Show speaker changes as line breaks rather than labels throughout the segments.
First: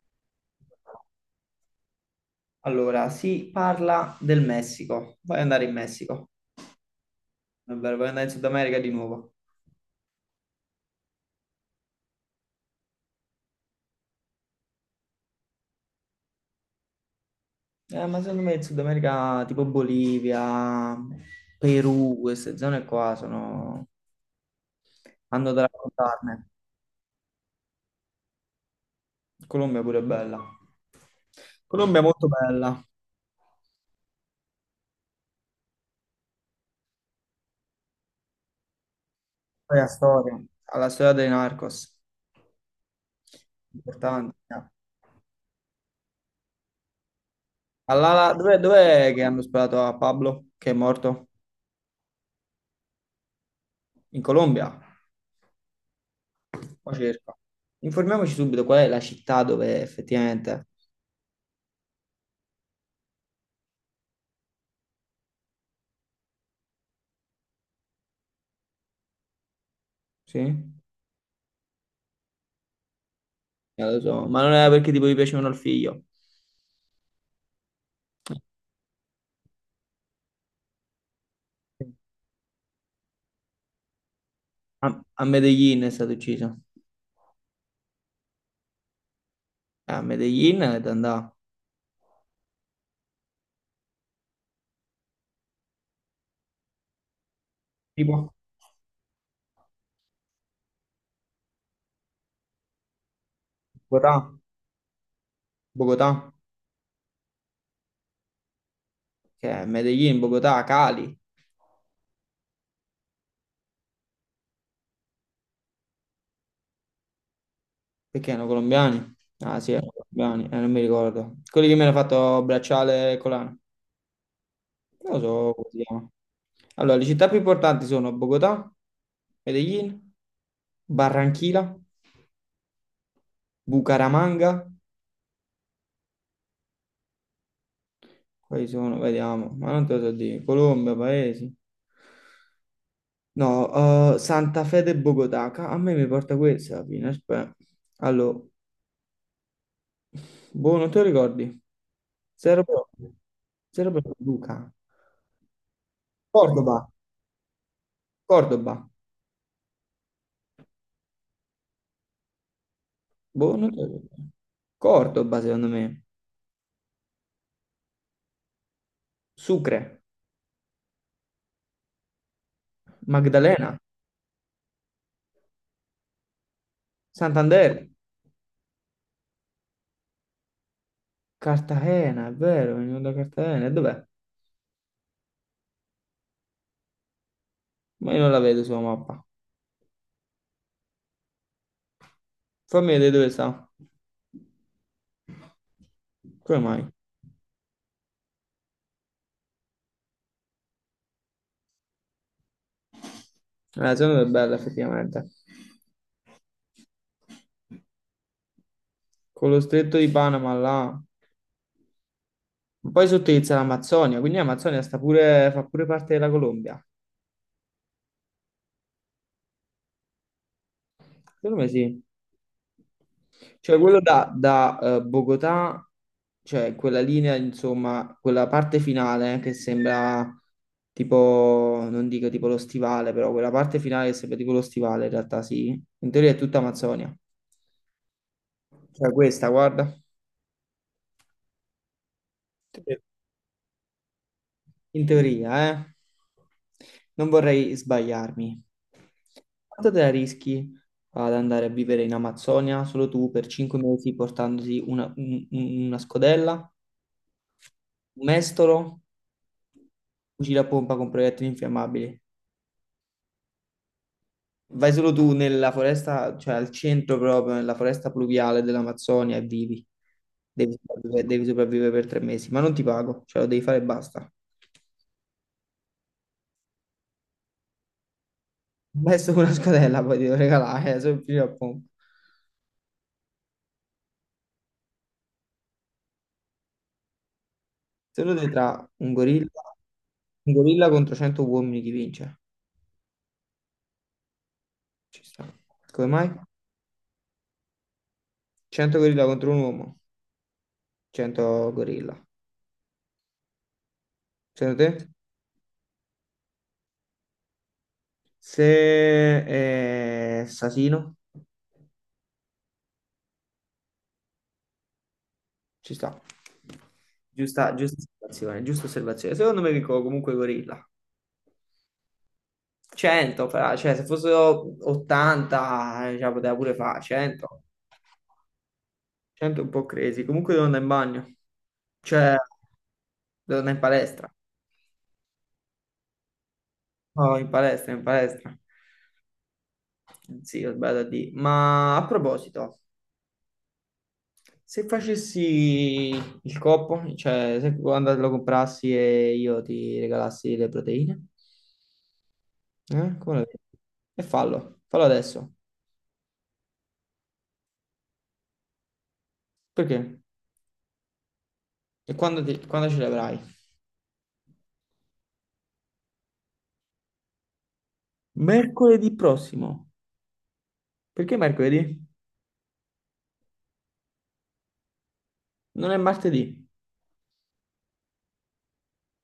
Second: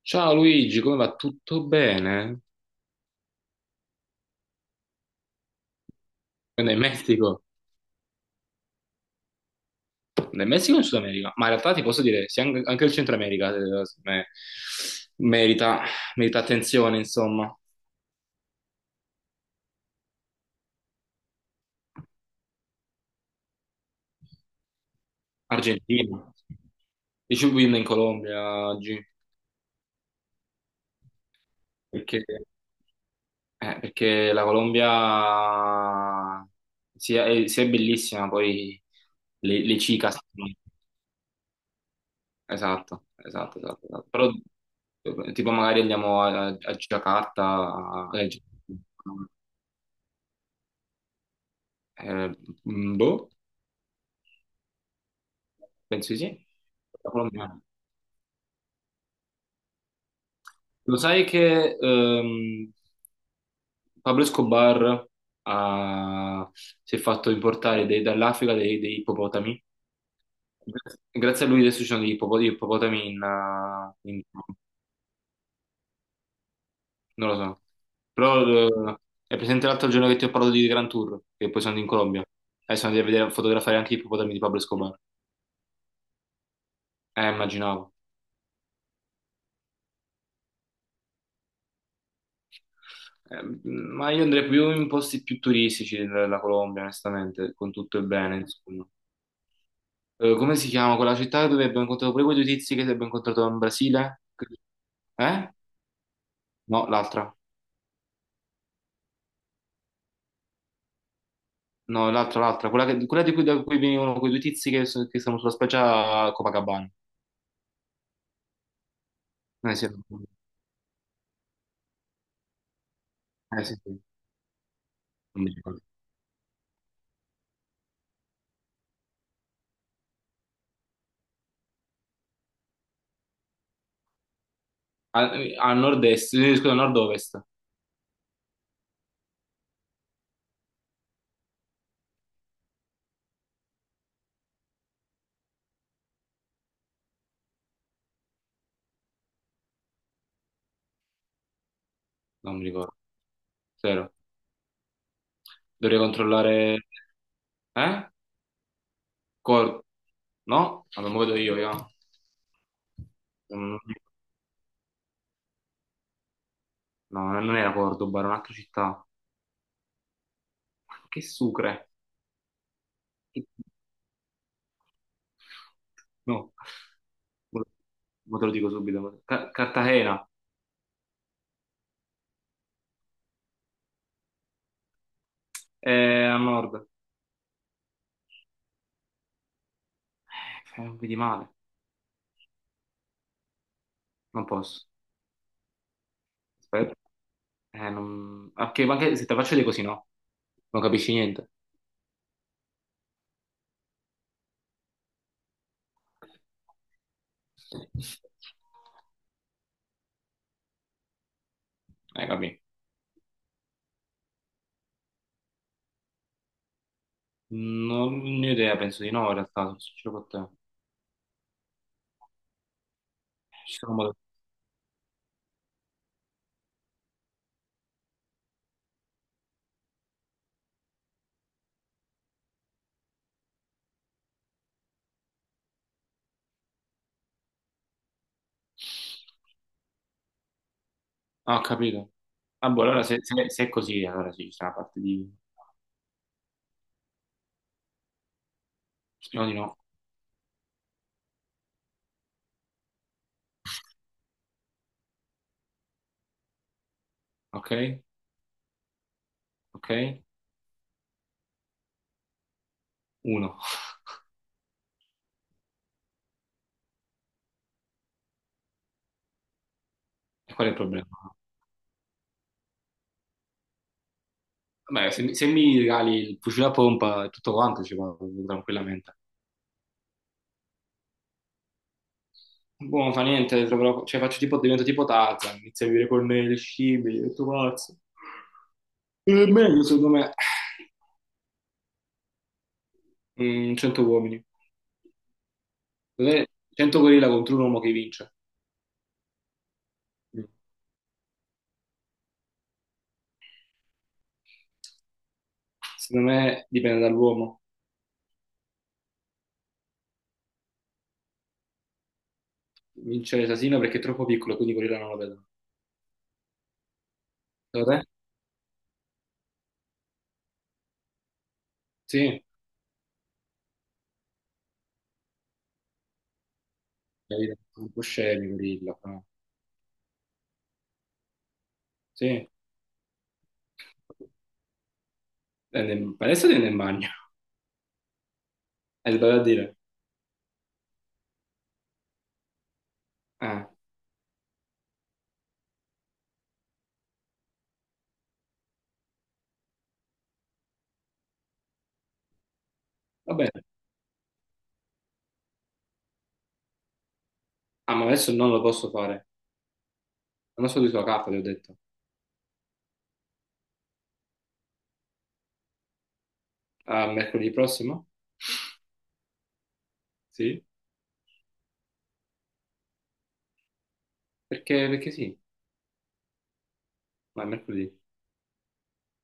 Ciao Luigi, come va? Tutto bene?
Allora, si parla del Messico. Vuoi andare in Messico?
Quindi in Messico?
È vero, vuoi andare in Sud America di nuovo?
Nel Messico o in Sud America? Ma in realtà ti posso dire, sì, anche il Centro America secondo me, merita, merita attenzione, insomma.
Ma secondo me in Sud America, tipo Bolivia, Perù, queste zone qua hanno da
Argentina.
raccontarne.
Dicevo win in Colombia oggi,
Colombia pure è bella. Colombia è
perché,
molto bella.
perché la Colombia sia è bellissima, poi le
Poi la
chicas.
storia. Ha la storia dei Narcos.
Esatto, esatto, esatto, esatto. Però
Importante.
tipo magari andiamo a Giacarta,
Allala, dov'è che hanno sparato a Pablo, che è morto?
eh, boh,
In Colombia?
penso di sì.
Mo
La
cerco.
Colombia.
Informiamoci subito qual è la città dove effettivamente.
Lo sai che Pablo Escobar ha- si è fatto importare dall'Africa dei ippopotami?
Sì?
Grazie a lui adesso ci sono gli ippopotami in,
Lo
in
so, ma non era perché tipo gli piacevano il figlio.
non lo so. Però è presente l'altro giorno che ti ho parlato di Gran Tour, che poi sono andato in Colombia. E sono andato a vedere, a fotografare anche i ippopotami di Pablo Escobar.
A, a Medellin è stato ucciso.
Immaginavo.
A Medellin è da andare.
Ma io andrei più in posti più turistici della Colombia, onestamente, con tutto il
Tipo?
bene, insomma. Come si chiama quella città dove abbiamo incontrato poi quei due tizi che abbiamo incontrato in
Bogotà.
Brasile? Eh?
Bogotà.
No, l'altra.
Che è Medellin, Bogotà, Cali.
No, l'altra, l'altra. Quella, quella di cui, da cui venivano quei due tizi che sono sulla spiaggia a Copacabana.
Perché erano colombiani? Ah sì,
Eh sì,
erano colombiani, non mi ricordo. Quelli che mi hanno fatto bracciale e collana.
sì,
Non lo so come
sì.
si chiama. Allora, le città più importanti sono Bogotà, Medellin, Barranquilla. Bucaramanga?
A, a nord-est, scusa, nord-ovest,
Quali sono? Vediamo. Ma non te lo so dire. Colombia, Paesi. No, Santa Fede e Bogotà. A me mi porta questa alla fine. Aspetta. Allora, boh, non te lo ricordi?
non
Zero
mi ricordo,
proprio. Zero
zero.
proprio, Luca.
Dovrei controllare...
Cordoba.
Eh?
Cordoba.
Cor- no? Allora, me lo vedo io.
Boh, non
Mm,
te lo ricordi. Cordoba, secondo me.
no, non era Cordoba, era un'altra città. Ma
Sucre.
che sucre! Che-
Magdalena.
No, mo
Santander.
mo te lo dico subito. Cartagena,
Cartagena, è vero, venivo da Cartagena. E dov'è?
è a nord.
Ma io non la vedo sulla mappa.
Non vedi male,
Fammi vedere dove sta.
non posso.
Come mai?
Aspetta. Non... ma anche se te faccio dei così, no? Non capisci niente.
La zona è bella effettivamente. Con lo stretto di Panama là.
Capì.
Ma poi sottilizza l'Amazzonia, quindi l'Amazzonia sta pure, fa pure parte della Colombia.
Non ne ho idea, penso di no, in realtà, sono sincero con te.
Secondo me sì.
Ci
Cioè
sono
quello
modi-
da Bogotà, cioè quella linea, insomma, quella parte finale che sembra tipo, non dico tipo lo stivale, però quella parte finale che sembra tipo lo stivale, in realtà sì. In teoria è tutta Amazzonia. Cioè questa, guarda.
Ah, ho capito. Ah, boh, allora se è così, allora sì, ci sarà la parte
In
di...
teoria, eh? Non vorrei sbagliarmi.
Speriamo di no.
Quanto te la rischi ad andare a vivere in Amazzonia solo tu per 5 mesi portandoti una scodella,
Ok?
un mestolo,
Ok?
fucile a pompa con proiettili infiammabili?
Uno.
Vai solo tu nella foresta, cioè al centro proprio, nella foresta pluviale dell'Amazzonia e vivi.
E qual è il problema?
Devi sopravvivere per 3 mesi, ma non ti pago, cioè lo devi fare e basta.
Beh, se mi regali il fucile a pompa e tutto quanto ci vado
Un
tranquillamente.
Messo con una scodella poi ti devo regalare, solo il fucile a pompa.
Boh, non fa niente, cioè faccio tipo, divento tipo Tarzan, inizio a vivere con me le scimmie, tutto pazzo.
Se lo vedi tra un
È
gorilla,
meglio, secondo me,
un gorilla contro 100 uomini, chi vince?
mm, 100 uomini.
Ci sta. Come mai?
Cos'è? 100 gorilla contro un uomo che vince.
100 gorilla contro un uomo,
Mm.
100 gorilla. Secondo te?
Secondo me dipende dall'uomo.
Se è assassino,
Vince l'asino perché è troppo piccolo, quindi gorilla non lo vedono.
ci sta. Giusta,
Secondo
giusta
te?
osservazione, giusta osservazione. Secondo me vinco comunque i gorilla.
Sì.
100, cioè se fossero 80, cioè, poteva pure fare
Capito?
100.
Un po' scemi, gorilla. Però.
100 è un po' crazy. Comunque devo andare in bagno, cioè
Sì.
devo andare in palestra.
Adesso tende in bagno.
No, in palestra, in palestra.
Hai sbagliato a dire.
Sì, bella di. Ma a proposito,
Ah,
se facessi il coppo, cioè se quando lo comprassi e io ti regalassi le proteine, eh?
va
Come lo vedi?
bene.
E fallo, fallo adesso.
Ah, ma adesso non lo posso fare.
Perché?
Non so di sua caffa, ti ho detto.
E quando ce le avrai?
Ah, mercoledì prossimo?
Mercoledì prossimo.
Sì.
Perché mercoledì?
Perché sì?
Non è martedì,
Ma è mercoledì.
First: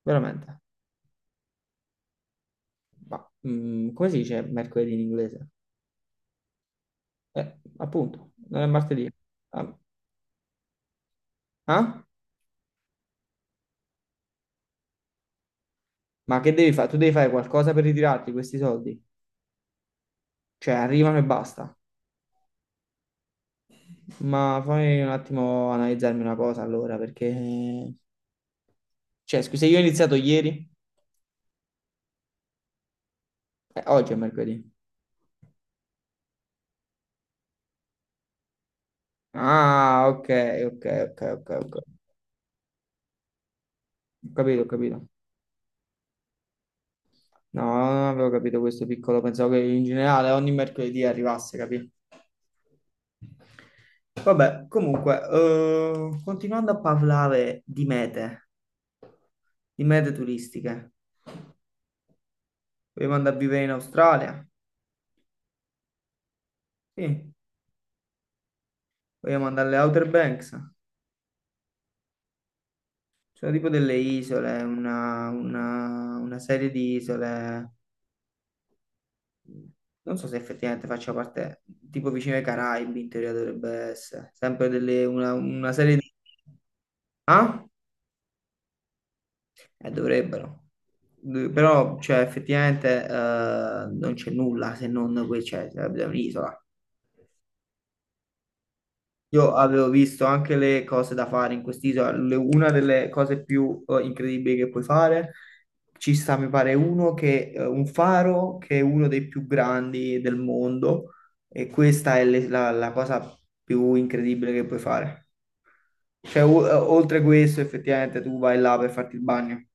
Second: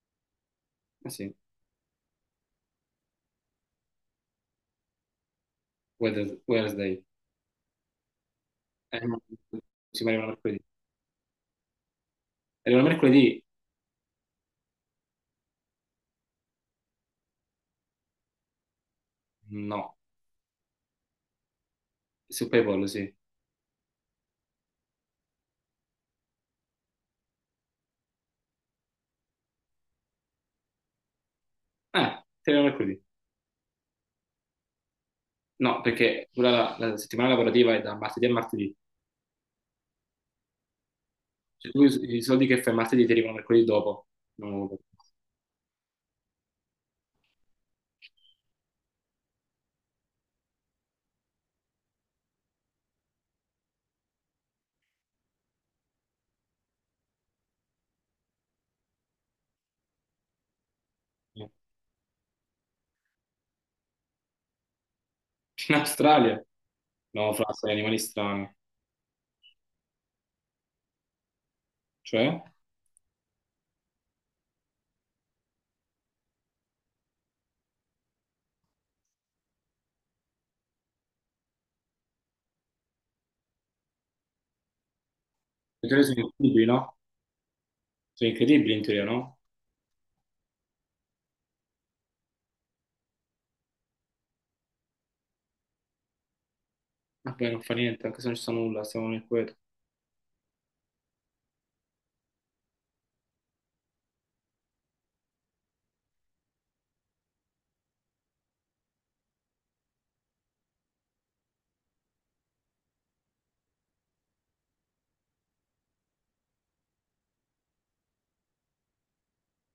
veramente.
Eh sì.
Ma, come si dice mercoledì in inglese?
Wednesday.
Appunto, non è martedì.
No.
Ah,
Sì, ma arriva mercoledì.
ah?
Arriva mercoledì?
Ma che devi fare? Tu devi fare qualcosa per ritirarti questi soldi?
No.
Cioè, arrivano e basta.
Su PayPal, sì.
Ma fammi un attimo analizzarmi una cosa allora, perché. Cioè, scusa, io ho iniziato ieri?
Ah, ti arriva mercoledì.
Oggi è mercoledì.
No, perché la, la settimana lavorativa è da martedì a martedì.
Ah, ok, ok, ok, ok,
Cioè,
ok.
tu i soldi che fai martedì ti arrivano mercoledì dopo.
Ho capito, ho
No.
capito. No, non avevo capito questo piccolo, pensavo che in generale ogni mercoledì arrivasse, capito? Vabbè, comunque, continuando a parlare di mete, turistiche, vogliamo andare a vivere in Australia?
In Australia? No,
Sì,
fra, sono animali strani.
vogliamo andare alle Outer Banks?
Cioè? In
Sono tipo delle isole, una serie di isole. Non so se effettivamente faccia parte, tipo vicino ai Caraibi, in teoria dovrebbe essere. Sempre delle, una serie
teoria
di.
sono incredibili, no?
Ah?
Sono incredibili in teoria, no?
Dovrebbero. Però, cioè, effettivamente non c'è nulla se non qui c'è, sarebbe un'isola.
Vabbè, non fa niente, anche se non ci sta nulla, stiamo nel
Io
quieto.
avevo visto anche le cose da fare in quest'isola, una delle cose più incredibili che puoi fare, ci sta, mi pare, un faro che è uno dei più grandi del mondo e questa è la cosa più incredibile che puoi fare. Cioè, oltre questo, effettivamente tu vai là per farti il bagno.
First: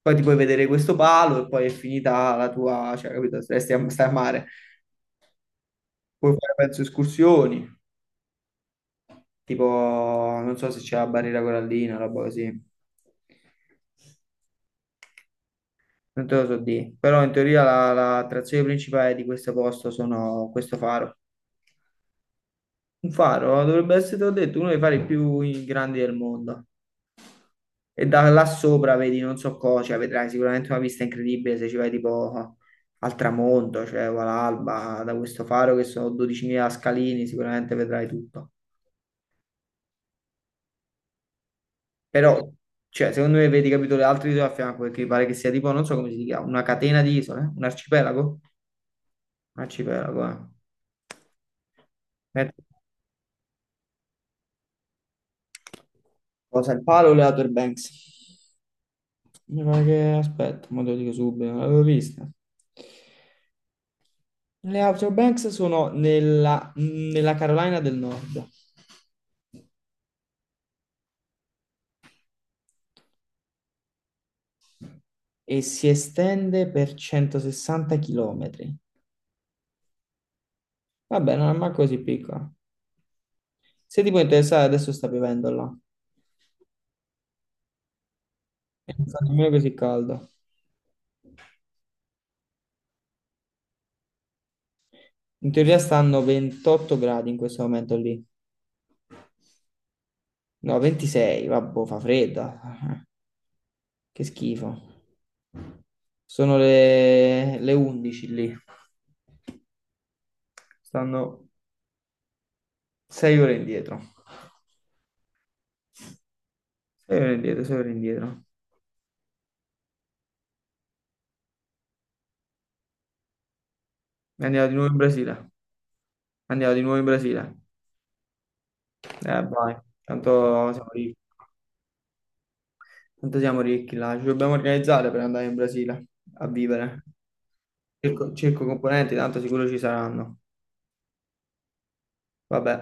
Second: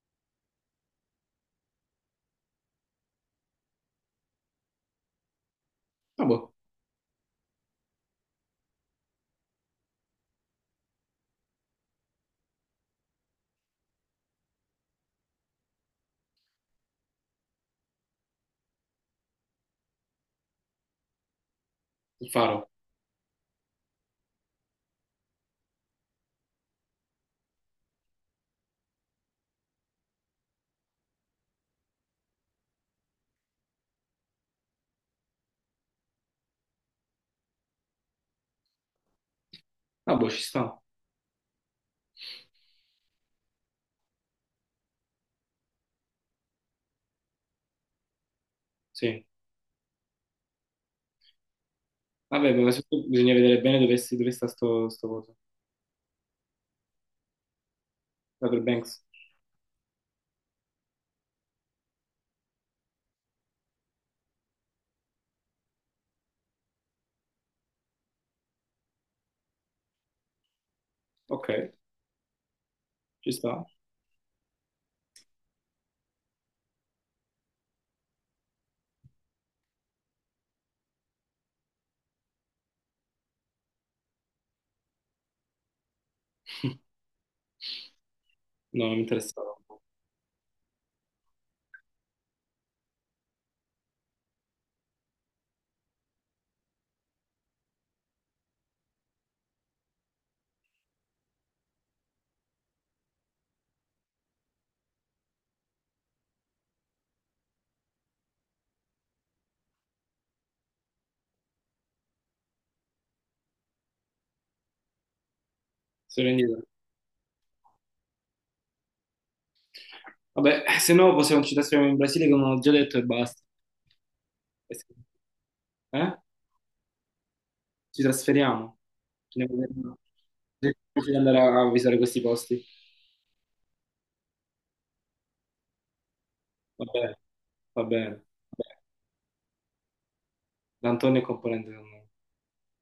Poi ti puoi vedere questo palo e poi è finita la tua, cioè, capito, stai a mare.
Ah,
Puoi
boh,
fare, penso, escursioni. Tipo, non so se c'è la barriera corallina, roba così. Non te lo so dire. Però in teoria la attrazione principale di questo posto sono questo faro.
il faro.
Un faro dovrebbe essere, te l'ho detto, uno dei fari più grandi del mondo. E da là sopra vedi non so cosa, cioè vedrai sicuramente una vista incredibile se ci vai tipo al tramonto, cioè o all'alba, da questo faro che sono 12.000 scalini, sicuramente vedrai tutto.
Ah, boh, ci sta.
Però, cioè, secondo me vedi, capito, le altre isole a fianco, perché mi pare che sia tipo, non so come si chiama, una catena di isole, un arcipelago?
Sì.
Un arcipelago, eh. Eh,
Vabbè, ma soprattutto bisogna vedere bene dove sta sto coso.
cosa, il palo o le Outer Banks?
Outer Banks.
Mi pare che, aspetta, mo te lo dico subito, non l'avevo vista. Le Outer Banks sono nella Carolina del Nord
Ok, ci sta.
e si estende per 160 km. Vabbè, non è mai così piccola. Se ti può interessare, adesso sta piovendo là.
No,
E
non mi
non fa nemmeno
interessava.
così caldo. In teoria stanno 28 gradi in questo momento lì. No, 26, vabbè, fa fredda. Che schifo. Sono le 11 lì. Stanno 6 ore indietro.
Sono indietro.
6 ore indietro, 6 ore indietro.
Vabbè, se no possiamo, ci trasferiamo in Brasile, come ho già detto, e basta.
E andiamo di
Eh?
nuovo
Sì.
in Brasile.
Eh?
Andiamo di nuovo in Brasile.
Ci trasferiamo. Ci andiamo a
Vai. Tanto siamo
vedere- di
ricchi.
andare a visitare questi posti.
Tanto siamo ricchi là. Ci dobbiamo organizzare per andare in Brasile a
Va
vivere.
bene, Va bene.
Cerco, cerco componenti, tanto sicuro ci saranno.
D'Antonio è componente del mondo.
Vabbè.